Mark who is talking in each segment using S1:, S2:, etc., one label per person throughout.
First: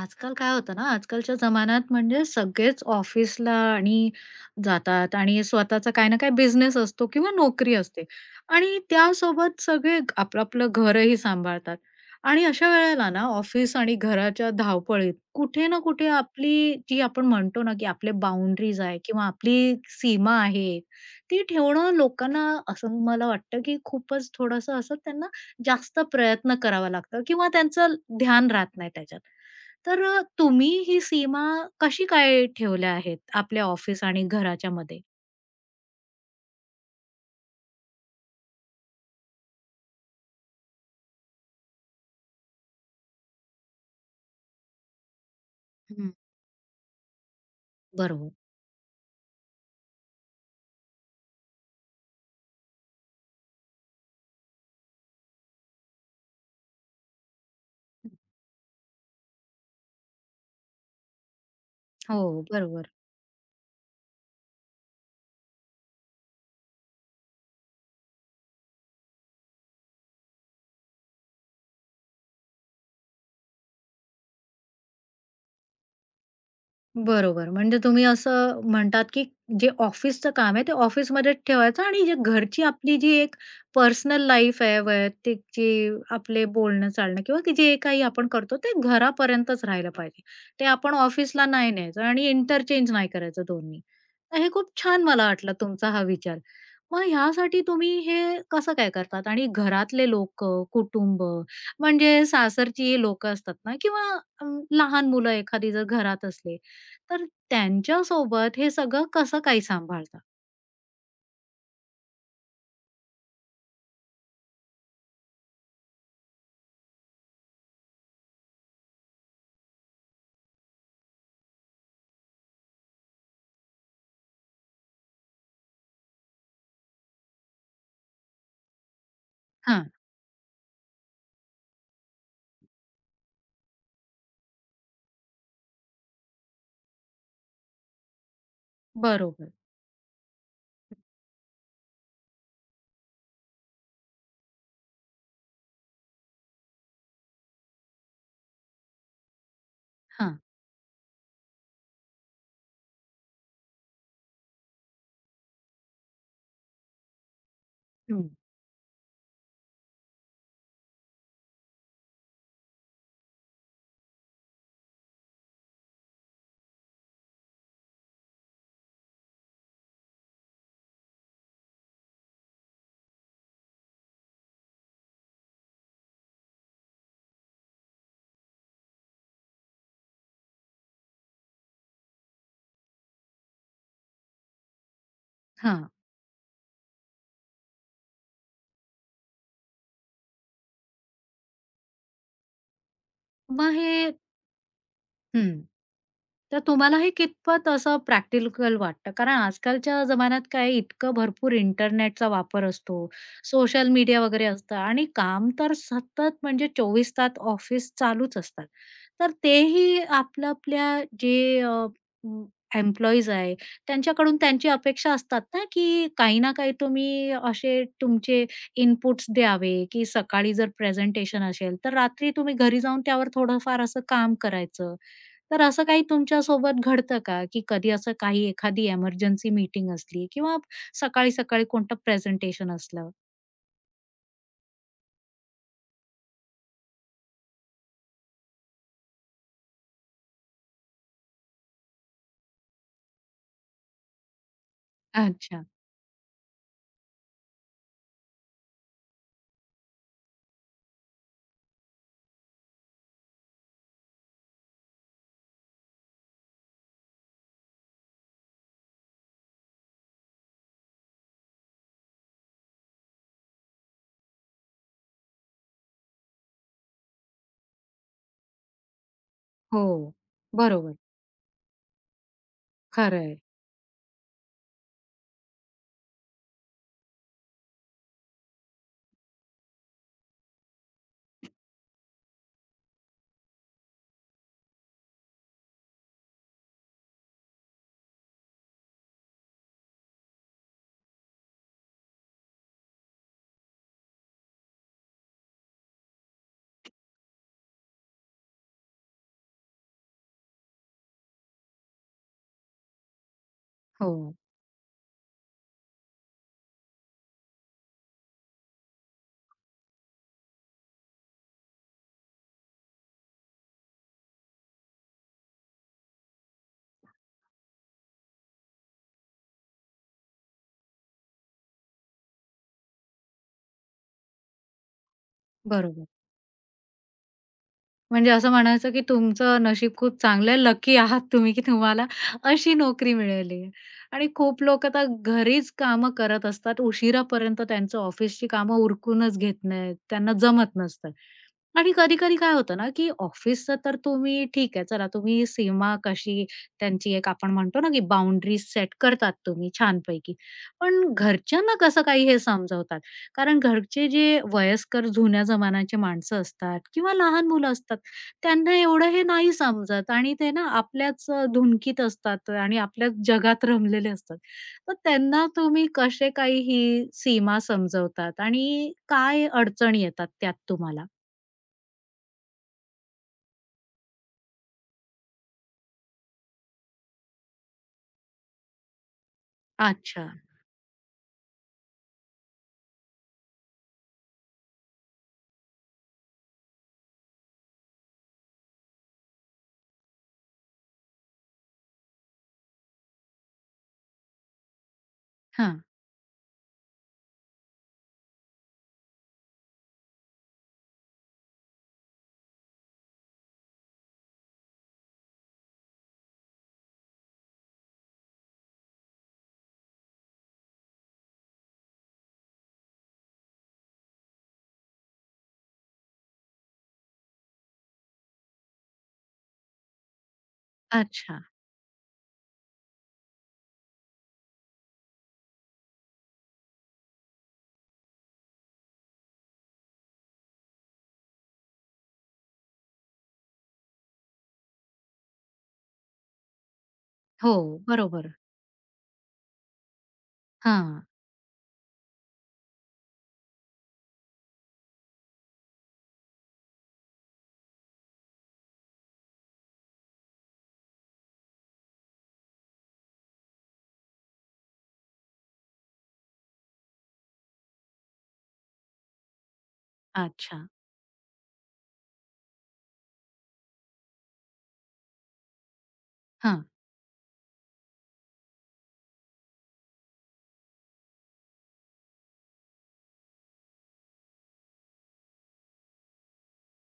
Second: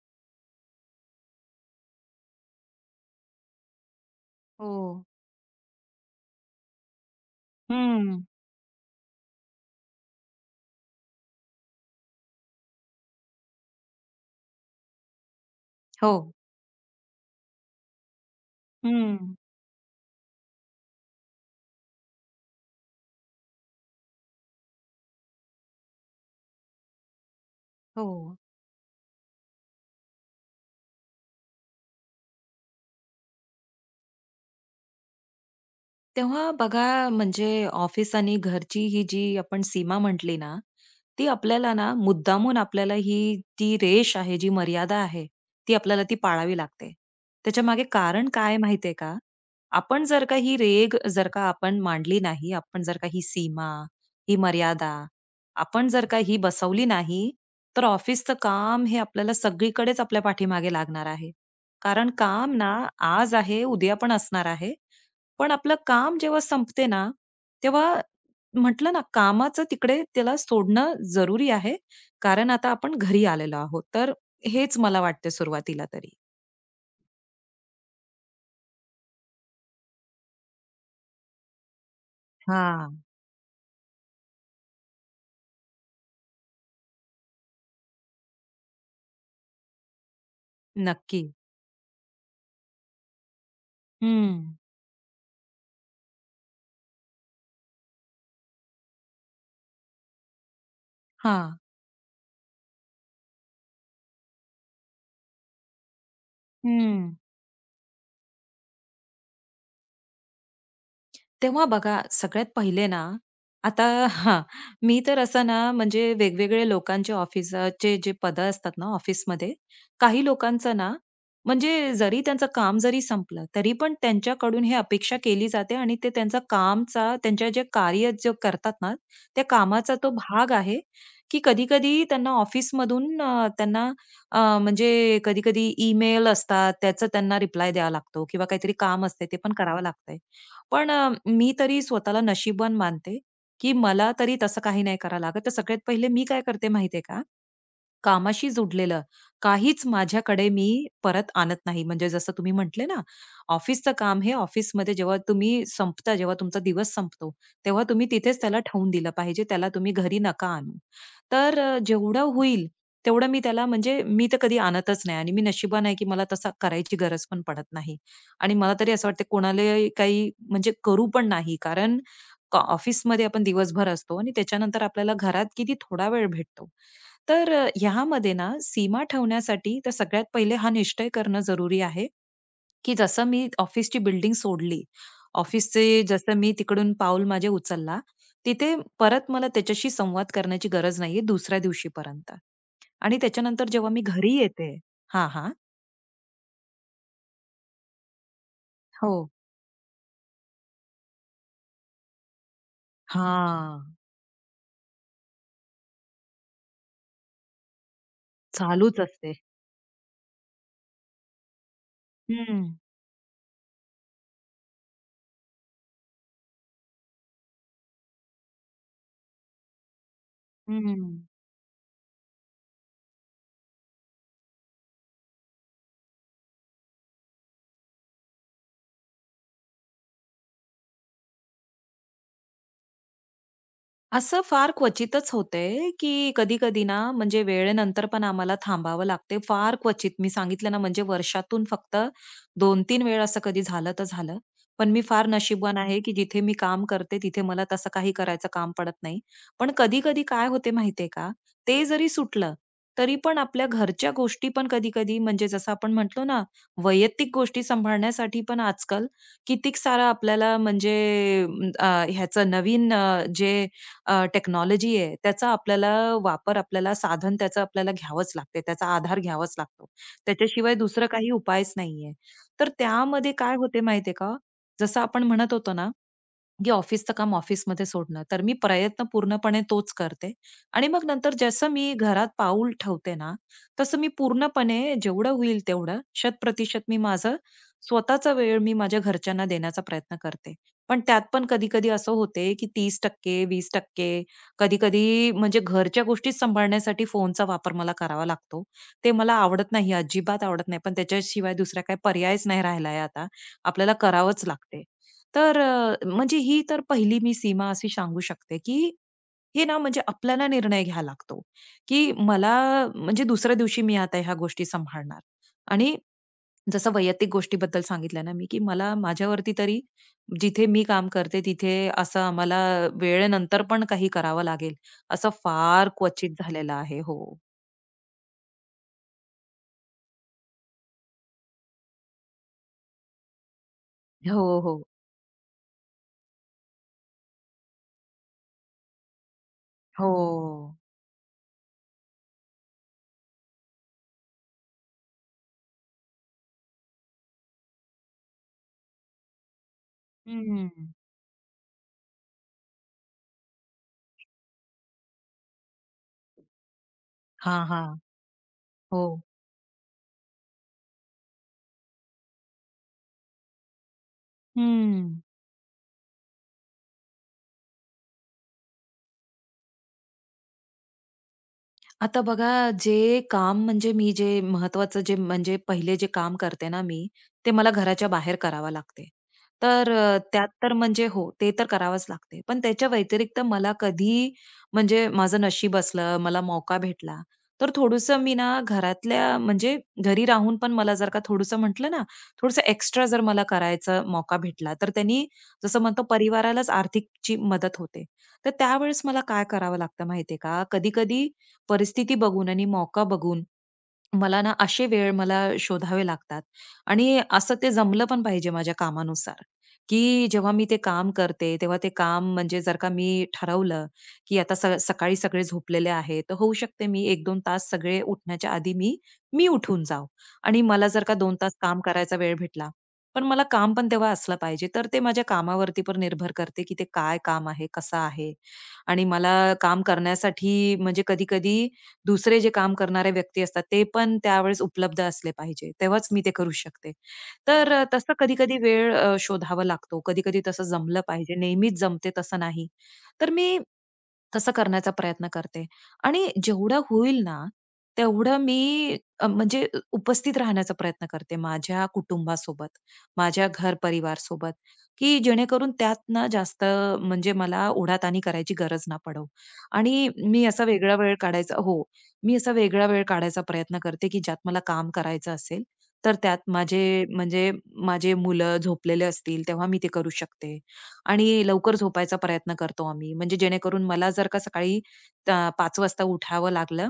S1: आजकाल काय होतं ना, आजकालच्या जमान्यात म्हणजे सगळेच ऑफिसला आणि
S2: हो.
S1: जातात आणि स्वतःचा काही ना काही बिझनेस असतो किंवा नोकरी असते
S2: हं.
S1: आणि त्यासोबत सगळे आपलं-आपलं घरही सांभाळतात आणि अशा वेळेला ना, ऑफिस आणि घराच्या धावपळीत कुठे ना कुठे
S2: हो.
S1: आपली जी आपण म्हणतो ना, की आपले बाउंडरीज आहे किंवा
S2: हं.
S1: आपली सीमा आहे, ती ठेवणं लोकांना असं मला वाटतं, की खूपच थोडंसं असं त्यांना जास्त प्रयत्न करावा लागतो किंवा त्यांचं
S2: हो.
S1: ध्यान राहत नाही त्याच्यात. तर तुम्ही ही सीमा कशी काय ठेवल्या आहेत आपल्या ऑफिस आणि घराच्या मध्ये?
S2: तेव्हा बघा. म्हणजे ऑफिस आणि घरची ही जी आपण सीमा म्हटली ना, ती आपल्याला ना मुद्दामून आपल्याला ही ती रेष आहे, जी मर्यादा आहे, ती आपल्याला
S1: हं.
S2: ती पाळावी लागते. त्याच्या मागे कारण
S1: बरोबर.
S2: काय माहितीये का? आपण जर का ही रेघ जर का आपण मांडली नाही, आपण जर का ही सीमा, ही मर्यादा, आपण जर का ही बसवली नाही, तर ऑफिसचं काम हे आपल्याला सगळीकडेच आपल्या पाठीमागे लागणार आहे. कारण
S1: हो,
S2: काम ना
S1: बरोबर.
S2: आज आहे, उद्या पण असणार आहे. पण आपलं काम जेव्हा संपते ना, तेव्हा म्हटलं ना कामाचं तिकडे त्याला सोडणं जरुरी आहे. कारण आता आपण घरी आलेलो आहोत. तर हेच मला वाटते सुरुवातीला तरी.
S1: बरोबर. म्हणजे तुम्ही असं म्हणतात, की जे ऑफिसचं काम आहे, ते ऑफिसमध्येच ठेवायचं आणि जे घरची आपली
S2: हां.
S1: जी एक पर्सनल लाईफ आहे, वैयक्तिक जी आपले बोलणं-चालणं किंवा की जे काही आपण करतो, ते घरापर्यंतच राहिलं पाहिजे. ते आपण
S2: नक्की.
S1: ऑफिसला नाही न्यायचं आणि इंटरचेंज नाही करायचं दोन्ही. तर हे
S2: हं.
S1: खूप छान मला वाटलं तुमचा हा विचार. मग ह्यासाठी तुम्ही हे कसं काय करतात? आणि घरातले लोकं, कुटुंब
S2: हां.
S1: म्हणजे सासरची लोकं असतात ना किंवा अ, लहान मुलं एखादी जर घरात असले,
S2: हं.
S1: तर त्यांच्यासोबत हे सगळं कसं काय सांभाळता?
S2: तेव्हा बघा, सगळ्यात पहिले ना आता हा मी तर असं ना म्हणजे वेगवेगळे लोकांचे ऑफिसचे जे पद असतात ना ऑफिसमध्ये काही लोकांचं ना म्हणजे जरी त्यांचं काम जरी संपलं तरी पण त्यांच्याकडून हे अपेक्षा केली जाते आणि ते त्यांचा कामचा त्यांच्या जे कार्य जे करतात ना त्या
S1: हां,
S2: कामाचा तो भाग आहे, की कधी कधी त्यांना ऑफिसमधून त्यांना म्हणजे कधी कधी ईमेल असतात त्याचं त्यांना रिप्लाय द्यावा लागतो किंवा काहीतरी काम असते ते
S1: बरोबर.
S2: पण करावं लागतंय. पण मी तरी स्वतःला नशीबवान मानते, की मला तरी तसं काही नाही करावं लागत. तर सगळ्यात पहिले मी काय करते माहितीये का, कामाशी जोडलेलं काहीच
S1: हां,
S2: माझ्याकडे मी परत आणत नाही. म्हणजे जसं तुम्ही म्हटले ना, ऑफिसचं काम हे ऑफिसमध्ये जेव्हा तुम्ही संपता, जेव्हा तुमचा दिवस संपतो, तेव्हा तुम्ही
S1: हं.
S2: तिथेच त्याला ठेवून दिलं पाहिजे. त्याला तुम्ही घरी नका आणू. तर जेवढं होईल तेवढं मी त्याला म्हणजे मी तर कधी आणतच नाही आणि मी नशिबान आहे, की मला तसं करायची गरज पण पडत नाही. आणि मला तरी असं वाटतं कोणालाही काही म्हणजे करू पण नाही. कारण ऑफिसमध्ये आपण दिवसभर असतो आणि त्याच्यानंतर आपल्याला घरात किती थोडा वेळ भेटतो. तर ह्यामध्ये ना सीमा ठेवण्यासाठी तर सगळ्यात पहिले हा निश्चय करणं जरुरी आहे, की जसं मी ऑफिसची बिल्डिंग सोडली,
S1: हां.
S2: ऑफिसचे जसं मी तिकडून पाऊल माझे उचलला, तिथे परत मला त्याच्याशी संवाद करण्याची गरज नाहीये दुसऱ्या दिवशीपर्यंत. आणि त्याच्यानंतर
S1: मग
S2: जेव्हा
S1: हे
S2: मी घरी येते हां, हां.
S1: हं. तर तुम्हाला हे कितपत असं प्रॅक्टिकल वाटतं?
S2: हो.
S1: कारण आजकालच्या जमान्यात काय इतकं भरपूर इंटरनेटचा वापर असतो,
S2: हां,
S1: सोशल मीडिया वगैरे असतं आणि काम तर सतत म्हणजे 24 तास ऑफिस चालूच असतात.
S2: चालूच
S1: तर
S2: असते.
S1: तेही आपल्या-आपल्या जे अं,
S2: हं,
S1: एम्प्लॉईज आहे, त्यांच्याकडून त्यांची अपेक्षा असतात ना, की काही ना काही तुम्ही असे तुमचे इनपुट्स द्यावे, की सकाळी जर
S2: हं.
S1: प्रेझेंटेशन असेल, तर रात्री तुम्ही घरी जाऊन त्यावर थोडंफार असं काम करायचं. तर असं काही तुमच्या सोबत घडतं का, की कधी असं काही एखादी एमर्जन्सी मीटिंग असली किंवा सकाळी-सकाळी कोणतं प्रेझेंटेशन असलं?
S2: असं फार क्वचितच होतंय, की कधी-कधी ना म्हणजे वेळेनंतर पण आम्हाला थांबावं लागते. फार क्वचित मी सांगितलं ना म्हणजे वर्षातून फक्त 2-3 वेळ असं कधी झालं तर झालं. पण मी फार
S1: अच्छा.
S2: नशीबवान आहे, की जिथे मी काम करते तिथे मला तसं काही करायचं काम पडत नाही. पण कधी-कधी काय होते माहितीये का? ते जरी सुटलं, तरी पण आपल्या घरच्या गोष्टी पण कधी-कधी म्हणजे जसं आपण म्हटलो ना, वैयक्तिक गोष्टी सांभाळण्यासाठी पण आजकाल कितीक सारं आपल्याला म्हणजे अ, ह्याचं नवीन जे टेक्नॉलॉजी आहे त्याचा आपल्याला वापर आपल्याला साधन त्याचं आपल्याला घ्यावंच लागते. त्याचा आधार घ्यावाच लागतो.
S1: हो.
S2: त्याच्याशिवाय
S1: बरोबर.
S2: दुसरा काही उपायच नाहीये. तर त्यामध्ये
S1: खरं
S2: काय होते माहितीये का? जसं आपण म्हणत होतो ना, की ऑफिसचं काम ऑफिसमध्ये सोडणं. तर मी प्रयत्न पूर्णपणे तोच करते आणि मग नंतर जसं मी घरात पाऊल ठेवते ना, तसं मी पूर्णपणे जेवढं होईल तेवढं, शत प्रतिशत मी माझं स्वतःचा वेळ मी माझ्या घरच्यांना देण्याचा प्रयत्न करते. पण त्यात पण कधी-कधी असं होते, की 30%, 20% कधी-कधी म्हणजे घरच्या गोष्टीच सांभाळण्यासाठी फोनचा वापर मला करावा लागतो. ते मला आवडत नाही, अजिबात आवडत नाही. पण त्याच्याशिवाय दुसरा काही पर्यायच नाही राहिला आता. आपल्याला
S1: हो.
S2: करावंच लागते. तर म्हणजे ही तर पहिली मी सीमा अशी सांगू शकते, की हे ना म्हणजे आपल्याला निर्णय घ्यावा लागतो, की मला म्हणजे दुसऱ्या दिवशी मी आता ह्या गोष्टी सांभाळणार आणि जसं वैयक्तिक गोष्टीबद्दल सांगितलं ना मी, की मला माझ्यावरती तरी जिथे मी काम करते तिथे असं आम्हाला वेळेनंतर पण काही करावं लागेल, असं फार
S1: बरोबर.
S2: क्वचित झालेलं आहे. हो.
S1: म्हणजे असं म्हणायचं, की तुमचं नशीब खूप चांगलं आहे, लकी आहात तुम्ही, की तुम्हाला अशी नोकरी मिळाली आहे. आणि
S2: हो,
S1: खूप
S2: हो.
S1: लोकं तर घरीच कामं करत असतात. उशिरापर्यंत त्यांचं ऑफिसची कामं उरकूनच घेत नाहीत.
S2: हो.
S1: त्यांना जमत नसतं. आणि कधी-कधी काय होतं ना, की ऑफिसचं तर तुम्ही ठीक आहे, चला तुम्ही सीमा कशी त्यांची एक आपण म्हणतो ना, की बाउंडरी सेट करतात तुम्ही छानपैकी.
S2: हं.
S1: पण घरच्यांना कसं काही हे समजवतात? कारण घरचे जे वयस्कर जुन्या जमान्याचे माणसं असतात किंवा लहान
S2: हां,
S1: मुलं
S2: हां.
S1: असतात. त्यांना
S2: हो.
S1: एवढं हे नाही समजत आणि ते ना आपल्याच धुनकीत असतात आणि आपल्याच जगात रमलेले असतात. तर
S2: हं.
S1: त्यांना तुम्ही कसे काही ही सीमा समजवतात आणि काय अडचणी येतात त्यात तुम्हाला?
S2: आता बघा, जे काम म्हणजे मी जे महत्वाचं जे म्हणजे पहिले जे काम करते ना मी, ते मला घराच्या बाहेर करावं लागते. तर
S1: अच्छा.
S2: त्यात तर म्हणजे हो, ते तर करावंच लागते. पण त्याच्या व्यतिरिक्त मला कधी म्हणजे माझं नशीब असलं, मला मौका भेटला, तर थोडंसं मी ना घरातल्या म्हणजे घरी राहून पण मला जर का थोडंसं म्हटलं ना, थोडंसं एक्स्ट्रा जर मला करायचा मौका भेटला, तर त्यांनी जसं
S1: हां.
S2: म्हणतो परिवारालाच आर्थिकची मदत होते. तर त्यावेळेस मला काय करावं लागतं माहितीये का, कधी-कधी परिस्थिती बघून आणि मौका बघून मला ना असे वेळ मला शोधावे लागतात आणि असं ते जमलं पण पाहिजे माझ्या कामानुसार, की जेव्हा मी ते काम करते, तेव्हा ते काम म्हणजे जर का मी ठरवलं, की आता सकाळी सगळे झोपलेले आहेत, तर होऊ शकते मी 1-2 तास सगळे उठण्याच्या आधी मी, मी उठून जाऊ आणि मला जर का 2
S1: अच्छा.
S2: तास काम करायचा वेळ भेटला, पण मला काम पण तेव्हा असलं पाहिजे. तर ते माझ्या कामावरती पण निर्भर करते, की ते काय काम आहे, कसं आहे आणि मला काम करण्यासाठी म्हणजे कधी-कधी दुसरे जे काम करणारे व्यक्ती असतात, ते पण त्यावेळेस उपलब्ध असले पाहिजे. तेव्हाच मी ते करू शकते.
S1: हो,
S2: तर तसं
S1: बरोबर.
S2: कधी-कधी वेळ शोधावा लागतो. कधी-कधी तसं जमलं
S1: हां.
S2: पाहिजे. नेहमीच जमते तसं नाही. तर मी तसं करण्याचा प्रयत्न करते. आणि जेवढं होईल ना, तेवढं मी म्हणजे उपस्थित राहण्याचा प्रयत्न करते माझ्या कुटुंबासोबत, माझ्या घर-परिवारसोबत, की जेणेकरून त्यात ना जास्त म्हणजे मला ओढाताणी करायची गरज ना पडो. आणि मी
S1: अच्छा.
S2: असा वेगळा वेळ काढायचा, हो, मी असा वेगळा वेळ काढायचा प्रयत्न करते, की ज्यात मला काम करायचं असेल, तर त्यात
S1: हां.
S2: माझे म्हणजे माझे मुलं झोपलेले असतील, तेव्हा मी ते करू शकते. आणि लवकर झोपायचा प्रयत्न करतो आम्ही. म्हणजे जेणेकरून मला जर का सकाळी 5 वाजता उठावं लागलं,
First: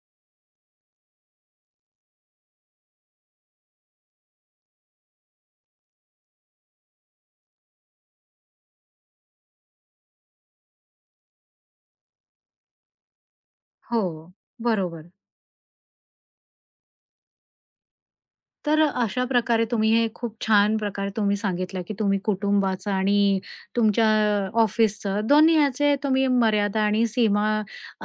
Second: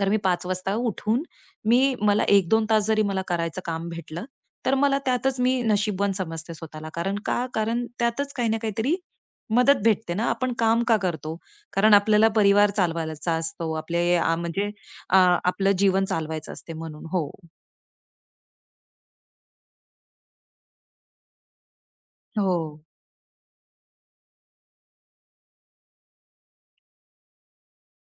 S2: तर मी पाच वाजता उठून मी मला एक 2 तास जरी मला करायचं काम भेटलं, तर मला त्यातच मी नशीबवान समजते स्वतःला. कारण का? कारण त्यातच काही ना काहीतरी मदत भेटते ना. आपण काम का करतो? कारण आपल्याला परिवार चालवायचा असतो. आपले
S1: हो,
S2: म्हणजे
S1: बरोबर.
S2: अ, आपलं जीवन चालवायचं असते म्हणून. हो.
S1: तर अशा प्रकारे तुम्ही हे खूप छान प्रकारे तुम्ही सांगितलं, की तुम्ही
S2: हो.
S1: कुटुंबाचं आणि तुमच्या ऑफिसचं दोन्ही ह्याचे तुम्ही मर्यादा आणि सीमा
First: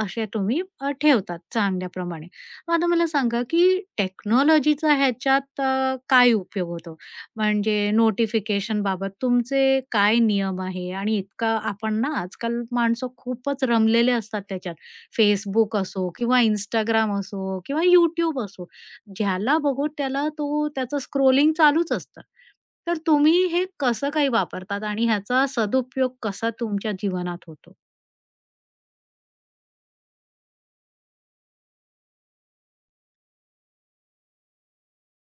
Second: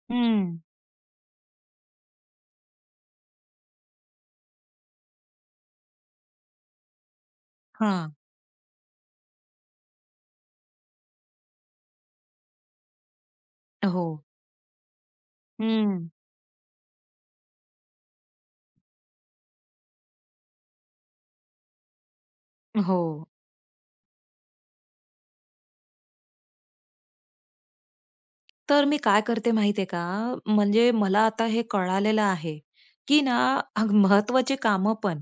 S1: अशा
S2: हं.
S1: तुम्ही ठेवतात चांगल्याप्रमाणे. मग आता मला सांगा, की टेक्नॉलॉजीचा ह्याच्यात काय उपयोग होतो? म्हणजे
S2: हां.
S1: नोटिफिकेशनबाबत तुमचे काय नियम आहे? आणि इतका आपण ना आजकाल माणसं खूपच
S2: हो.
S1: रमलेले असतात त्याच्यात. Facebook
S2: हं.
S1: असो किंवा Instagram असो किंवा YouTube असो. ज्याला बघू त्याला तो त्याचं स्क्रोलिंग चालूच असतं. तर
S2: हो.
S1: तुम्ही हे कसं काही वापरतात आणि ह्याचा सदुपयोग कसा तुमच्या जीवनात होतो?
S2: तर मी काय करते माहितीये का? म्हणजे मला आता हे कळालेलं आहे, की ना अग महत्त्वाचे कामं पण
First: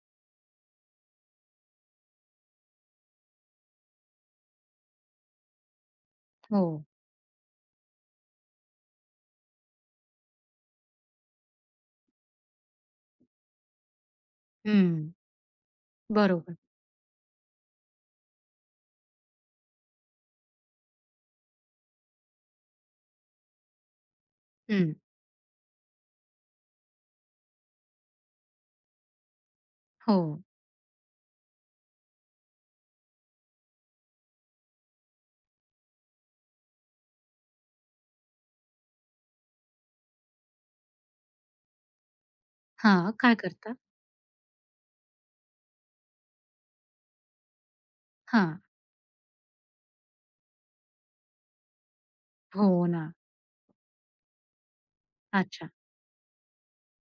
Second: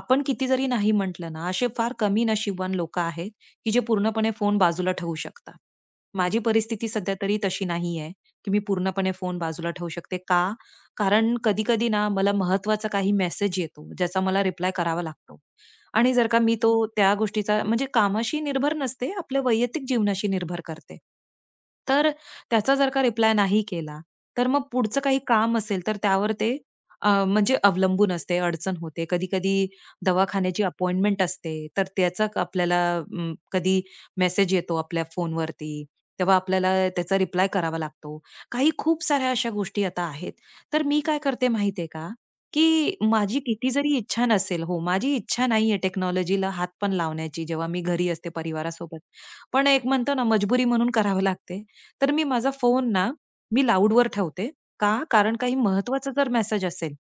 S2: आपण किती जरी नाही म्हटलं ना, असे फार कमी नशीबवान लोकं आहेत, की जे पूर्णपणे फोन बाजूला ठेवू शकतात. माझी
S1: हो.
S2: परिस्थिती सध्या तरी तशी नाहीये, की मी पूर्णपणे फोन बाजूला ठेवू शकते. का? कारण कधी-कधी ना मला महत्त्वाचा काही मेसेज येतो, ज्याचा मला रिप्लाय करावा
S1: हं.
S2: लागतो. आणि जर का
S1: बरोबर.
S2: मी तो त्या गोष्टीचा म्हणजे कामाशी निर्भर नसते, आपल्या वैयक्तिक जीवनाशी निर्भर करते. तर त्याचा जर का रिप्लाय नाही केला, तर मग
S1: हं.
S2: पुढचं काही काम असेल तर त्यावर ते म्हणजे अवलंबून असते, अडचण होते. कधी-कधी
S1: हो.
S2: दवाखान्याची अपॉइंटमेंट असते, तर त्याचा आपल्याला कधी मेसेज येतो आपल्या फोनवरती, तेव्हा आपल्याला त्याचा रिप्लाय करावा लागतो. काही खूप साऱ्या अशा गोष्टी आता आहेत. तर मी काय करते माहिती का, की
S1: हां, काय
S2: माझी किती
S1: करता?
S2: जरी इच्छा नसेल हो, माझी इच्छा नाहीये टेक्नॉलॉजीला हात पण लावण्याची जेव्हा मी घरी असते
S1: हां.
S2: परिवारासोबत. पण एक म्हणतो ना मजबुरी म्हणून करावं लागते. तर मी माझा
S1: हो
S2: फोन
S1: ना.
S2: ना, मी लाऊडवर ठेवते. का? कारण काही
S1: अच्छा.
S2: महत्त्वाचा जर मेसेज असेल,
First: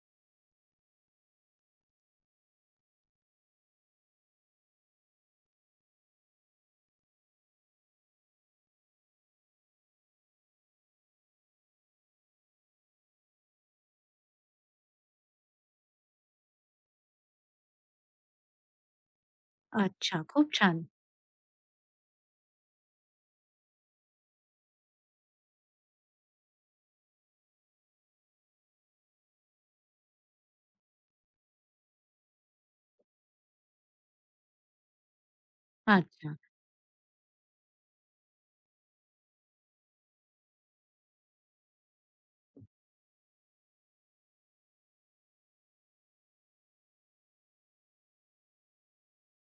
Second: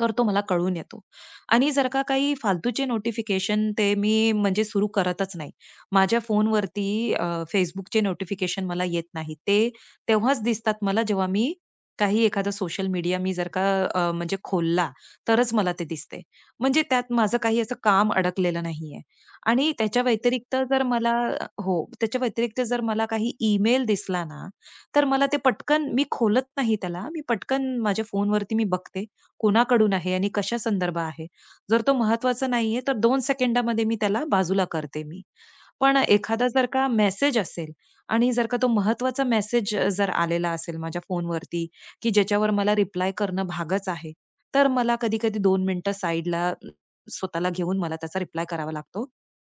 S2: तर तो मला कळून येतो. आणि जर का काही फालतूचे नोटिफिकेशन ते मी म्हणजे सुरू करतच नाही. माझ्या फोनवरती अ, Facebookचे नोटिफिकेशन मला येत नाही. ते तेव्हाच दिसतात मला जेव्हा मी काही एखादा सोशल मीडिया मी जर का म्हणजे खोलला तरच मला ते दिसते. म्हणजे त्यात माझं काही असं काम अडकलेलं नाहीये. आणि त्याच्या
S1: अच्छा. खूप
S2: व्यतिरिक्त जर
S1: छान.
S2: मला हो, त्याच्या व्यतिरिक्त जर मला काही ईमेल दिसला ना, तर मला ते पटकन मी खोलत नाही त्याला. मी पटकन माझ्या फोनवरती मी बघते, कोणाकडून आहे आणि कशा संदर्भ आहे. जर तो महत्त्वाचा नाहीये, तर 2 सेकंदामध्ये मी त्याला बाजूला करते मी. पण
S1: अच्छा.
S2: एखादा जर का मेसेज असेल आणि जर का तो महत्त्वाचा मेसेज जर आलेला असेल माझ्या फोनवरती, की ज्याच्यावर मला रिप्लाय करणं भागच आहे, तर मला कधी-कधी 2 मिनिटं साइडला स्वतःला घेऊन मला त्याचा रिप्लाय करावा लागतो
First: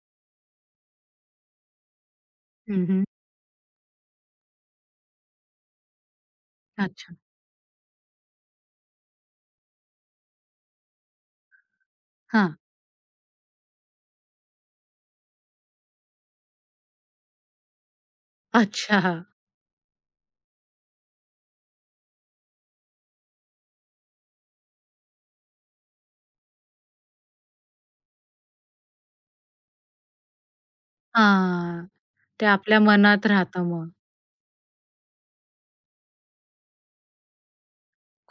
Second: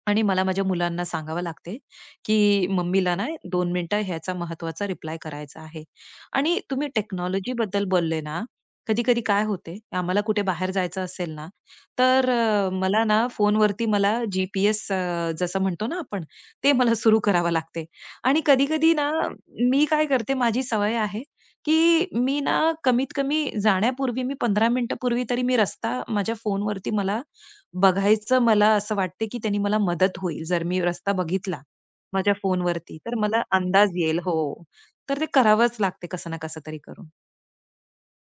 S2: आणि मला माझ्या मुलांना सांगावं लागते, की
S1: हं, हं.
S2: मम्मीला ना 2 मिनिटं ह्याचा महत्वाचा रिप्लाय करायचा आहे. आणि तुम्ही
S1: अच्छा.
S2: टेक्नॉलॉजीबद्दल बोलले ना, कधी-कधी काय होते, आम्हाला कुठे बाहेर जायचं असेल ना, तर
S1: हां.
S2: मला ना फोनवरती मला जी जसं म्हणतो ना आपण, ते मला सुरू करावं लागते. आणि कधी-कधी ना,
S1: अच्छा.
S2: मी काय करते, माझी सवय आहे, की मी ना कमीत कमी जाण्यापूर्वी मी 15 मिनिटं पूर्वी तरी मी रस्ता माझ्या फोनवरती मला बघायचं मला असं वाटते, की त्यांनी मला मदत होईल. जर मी रस्ता बघितला
S1: हां.
S2: माझ्या
S1: ते आपल्या
S2: फोनवरती, तर
S1: मनात
S2: मला
S1: राहतं मग.
S2: अंदाज येईल. हो. तर ते करावंच लागते कसं ना कसं तरी करून.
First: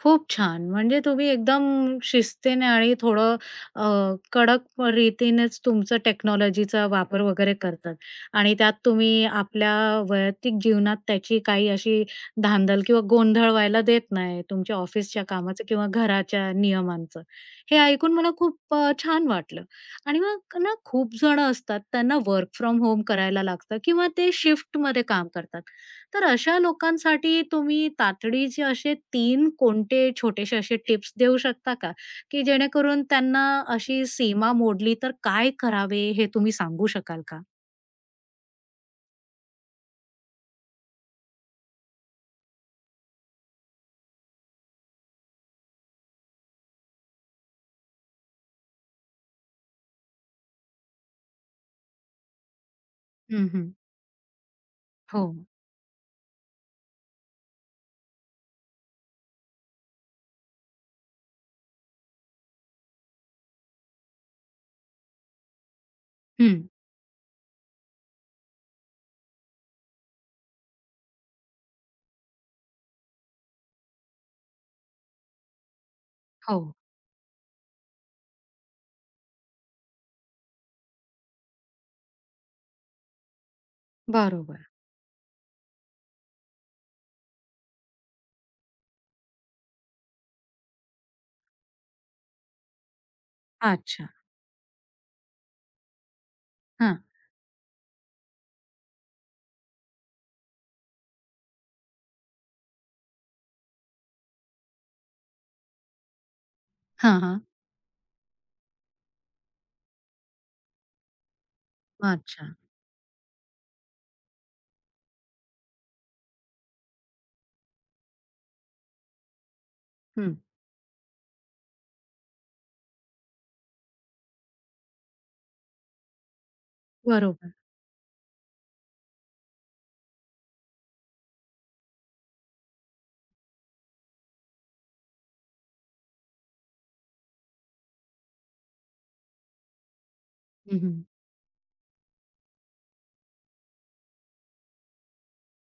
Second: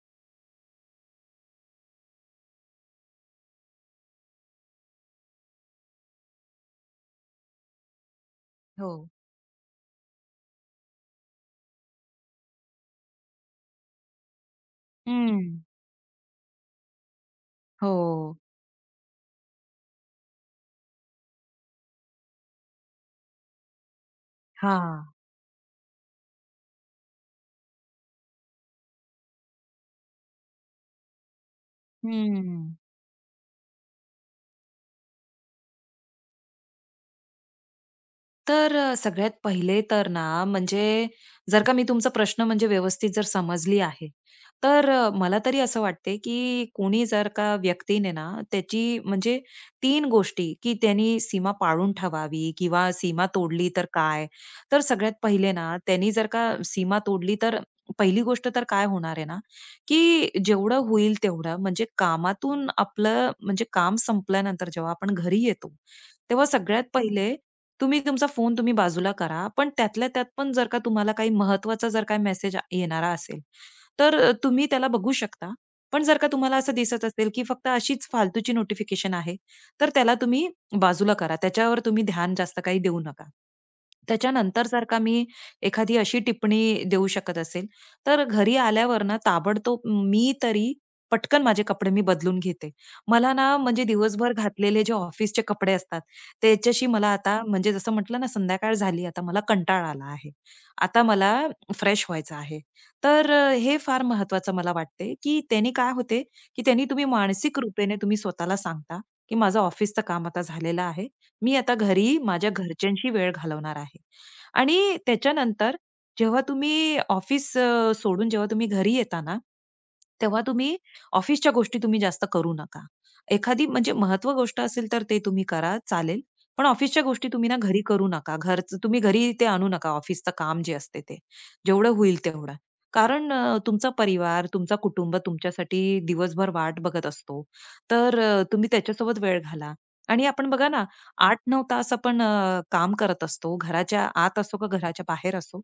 S1: खूप छान. म्हणजे तुम्ही एकदम शिस्तीने आणि थोडं अ, कडक रीतीनेच तुमचं टेक्नॉलॉजीचा वापर वगैरे करतात आणि त्यात
S2: हो.
S1: तुम्ही आपल्या वैयक्तिक जीवनात त्याची काही अशी धांदल किंवा गोंधळ व्हायला देत नाही तुमच्या ऑफिसच्या
S2: हं.
S1: कामाचं किंवा घराच्या नियमांचं. हे ऐकून मला
S2: हो.
S1: खूप छान वाटलं आणि मग ना खूप जण असतात त्यांना वर्क फ्रॉम होम करायला लागतं किंवा ते शिफ्टमध्ये
S2: हां.
S1: काम करतात. तर अशा लोकांसाठी तुम्ही तातडीचे असे तीन कोणते छोटेसे असे टिप्स देऊ शकता का? की
S2: हं.
S1: जेणेकरून त्यांना अशी सीमा मोडली तर काय करावे हे तुम्ही सांगू शकाल का?
S2: तर सगळ्यात पहिले तर ना, म्हणजे जर का मी तुमचा प्रश्न म्हणजे व्यवस्थित जर समजली आहे, तर मला तरी असं वाटते, की कोणी जर का व्यक्तीने ना, त्याची म्हणजे तीन गोष्टी, की त्यांनी सीमा पाळून ठेवावी किंवा सीमा
S1: हं,
S2: तोडली
S1: हं.
S2: तर काय? तर सगळ्यात
S1: हो.
S2: पहिले ना, त्यांनी जर का सीमा तोडली तर पहिली गोष्ट तर काय होणार आहे ना, की जेवढं होईल तेवढं म्हणजे कामातून आपलं म्हणजे काम संपल्यानंतर जेव्हा आपण घरी येतो, तेव्हा
S1: हं.
S2: सगळ्यात पहिले तुम्ही तुमचा फोन तुम्ही बाजूला करा. पण त्यातल्या त्यात पण जर का तुम्हाला काही महत्त्वाचा जर काही मेसेज येणारा असेल, तर तुम्ही त्याला बघू शकता. पण जर का तुम्हाला
S1: हो.
S2: असं दिसत असेल, की फक्त अशीच फालतूची नोटिफिकेशन आहे, तर त्याला तुम्ही बाजूला करा. त्याच्यावर तुम्ही ध्यान जास्त काही देऊ नका.
S1: बरोबर.
S2: त्याच्यानंतर जर का मी एखादी अशी टिप्पणी देऊ शकत असेल, तर घरी आल्यावर ना ताबडतोब मी तरी पटकन माझे कपडे मी बदलून घेते. मला ना म्हणजे
S1: अच्छा.
S2: दिवसभर घातलेले जे ऑफिसचे कपडे असतात त्याच्याशी
S1: हां.
S2: मला आता म्हणजे जसं म्हटलं ना, संध्याकाळ झाली आता मला कंटाळा आला आहे. आता मला फ्रेश व्हायचं आहे. तर हे फार महत्वाचं मला वाटते, की त्याने काय होते, की त्यांनी तुम्ही
S1: हां, हां.
S2: मानसिक रूपेने तुम्ही स्वतःला सांगता, की माझं ऑफिसचं काम आता झालेलं आहे. मी आता घरी
S1: अच्छा.
S2: माझ्या घरच्यांशी वेळ घालवणार आहे. आणि त्याच्यानंतर जेव्हा तुम्ही ऑफिस सोडून जेव्हा तुम्ही घरी येता ना,
S1: हं.
S2: तेव्हा तुम्ही ऑफिसच्या गोष्टी तुम्ही जास्त करू नका. एखादी म्हणजे महत्त्व गोष्ट असेल तर ते तुम्ही करा चालेल. पण ऑफिसच्या गोष्टी तुम्ही
S1: बरोबर.
S2: ना घरी करू नका. घरचं तुम्ही घरी ते आणू नका ऑफिसचं काम जे असते ते. जेवढं होईल तेवढं. कारण तुमचा परिवार, तुमचा कुटुंब तुमच्यासाठी दिवसभर वाट बघत असतो. तर तुम्ही त्याच्यासोबत वेळ घाला. आणि आपण बघा
S1: हं,
S2: ना
S1: हं.
S2: 8-9 तास आपण काम करत असतो. घराच्या आत असो का घराच्या बाहेर असो.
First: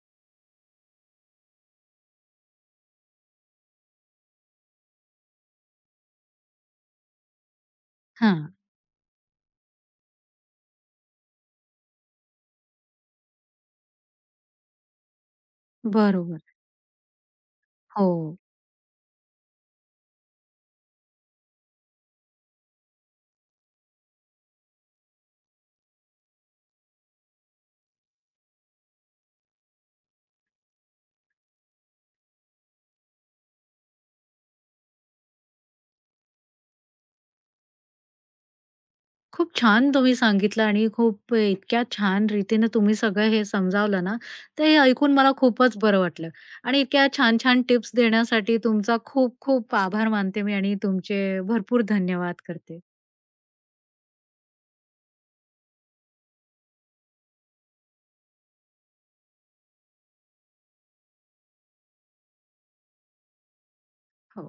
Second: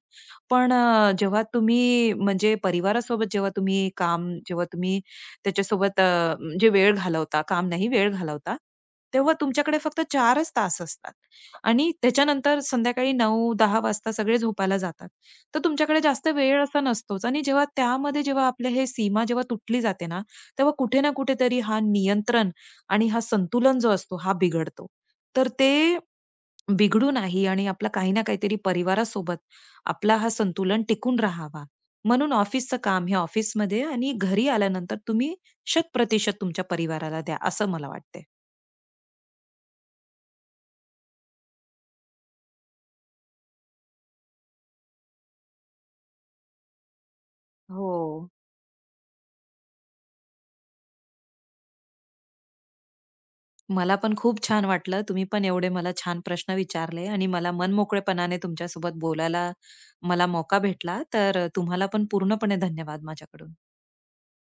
S2: पण जेव्हा तुम्ही म्हणजे परिवारासोबत जेव्हा तुम्ही काम जेव्हा तुम्ही त्याच्यासोबत म्हणजे वेळ घालवता, काम नाही वेळ
S1: हां.
S2: घालवता, तेव्हा तुमच्याकडे फक्त 4च तास असतात आणि त्याच्यानंतर संध्याकाळी 9-10 वाजता सगळे झोपायला जातात. तर तुमच्याकडे जास्त
S1: बरोबर.
S2: वेळ असा नसतोच आणि जेव्हा
S1: हो.
S2: त्यामध्ये जेव्हा आपल्या हे सीमा जेव्हा तुटली जाते ना, तेव्हा कुठे ना कुठेतरी हा नियंत्रण आणि हा संतुलन जो असतो हा बिघडतो. तर ते बिघडू नाही आणि आपला काही ना काहीतरी परिवारासोबत आपला हा संतुलन टिकून राहावा. म्हणून ऑफिसचं काम हे ऑफिसमध्ये आणि घरी आल्यानंतर तुम्ही 100% तुमच्या परिवाराला द्या, असं मला वाटते.
S1: खूप छान तुम्ही सांगितलं आणि खूप इतक्या छान रीतीने तुम्ही सगळं हे समजावलं ना, ते हे ऐकून मला खूपच बरं वाटलं आणि इतक्या छान-छान
S2: हो.
S1: टिप्स देण्यासाठी तुमचा खूप-खूप आभार मानते मी आणि तुमचे भरपूर धन्यवाद करते.
S2: मला पण खूप छान वाटलं. तुम्ही पण एवढे मला छान प्रश्न विचारले आणि मला मनमोकळेपणाने तुमच्यासोबत बोलायला मला मौका भेटला. तर तुम्हाला पण पूर्णपणे धन्यवाद माझ्याकडून.
S1: हो.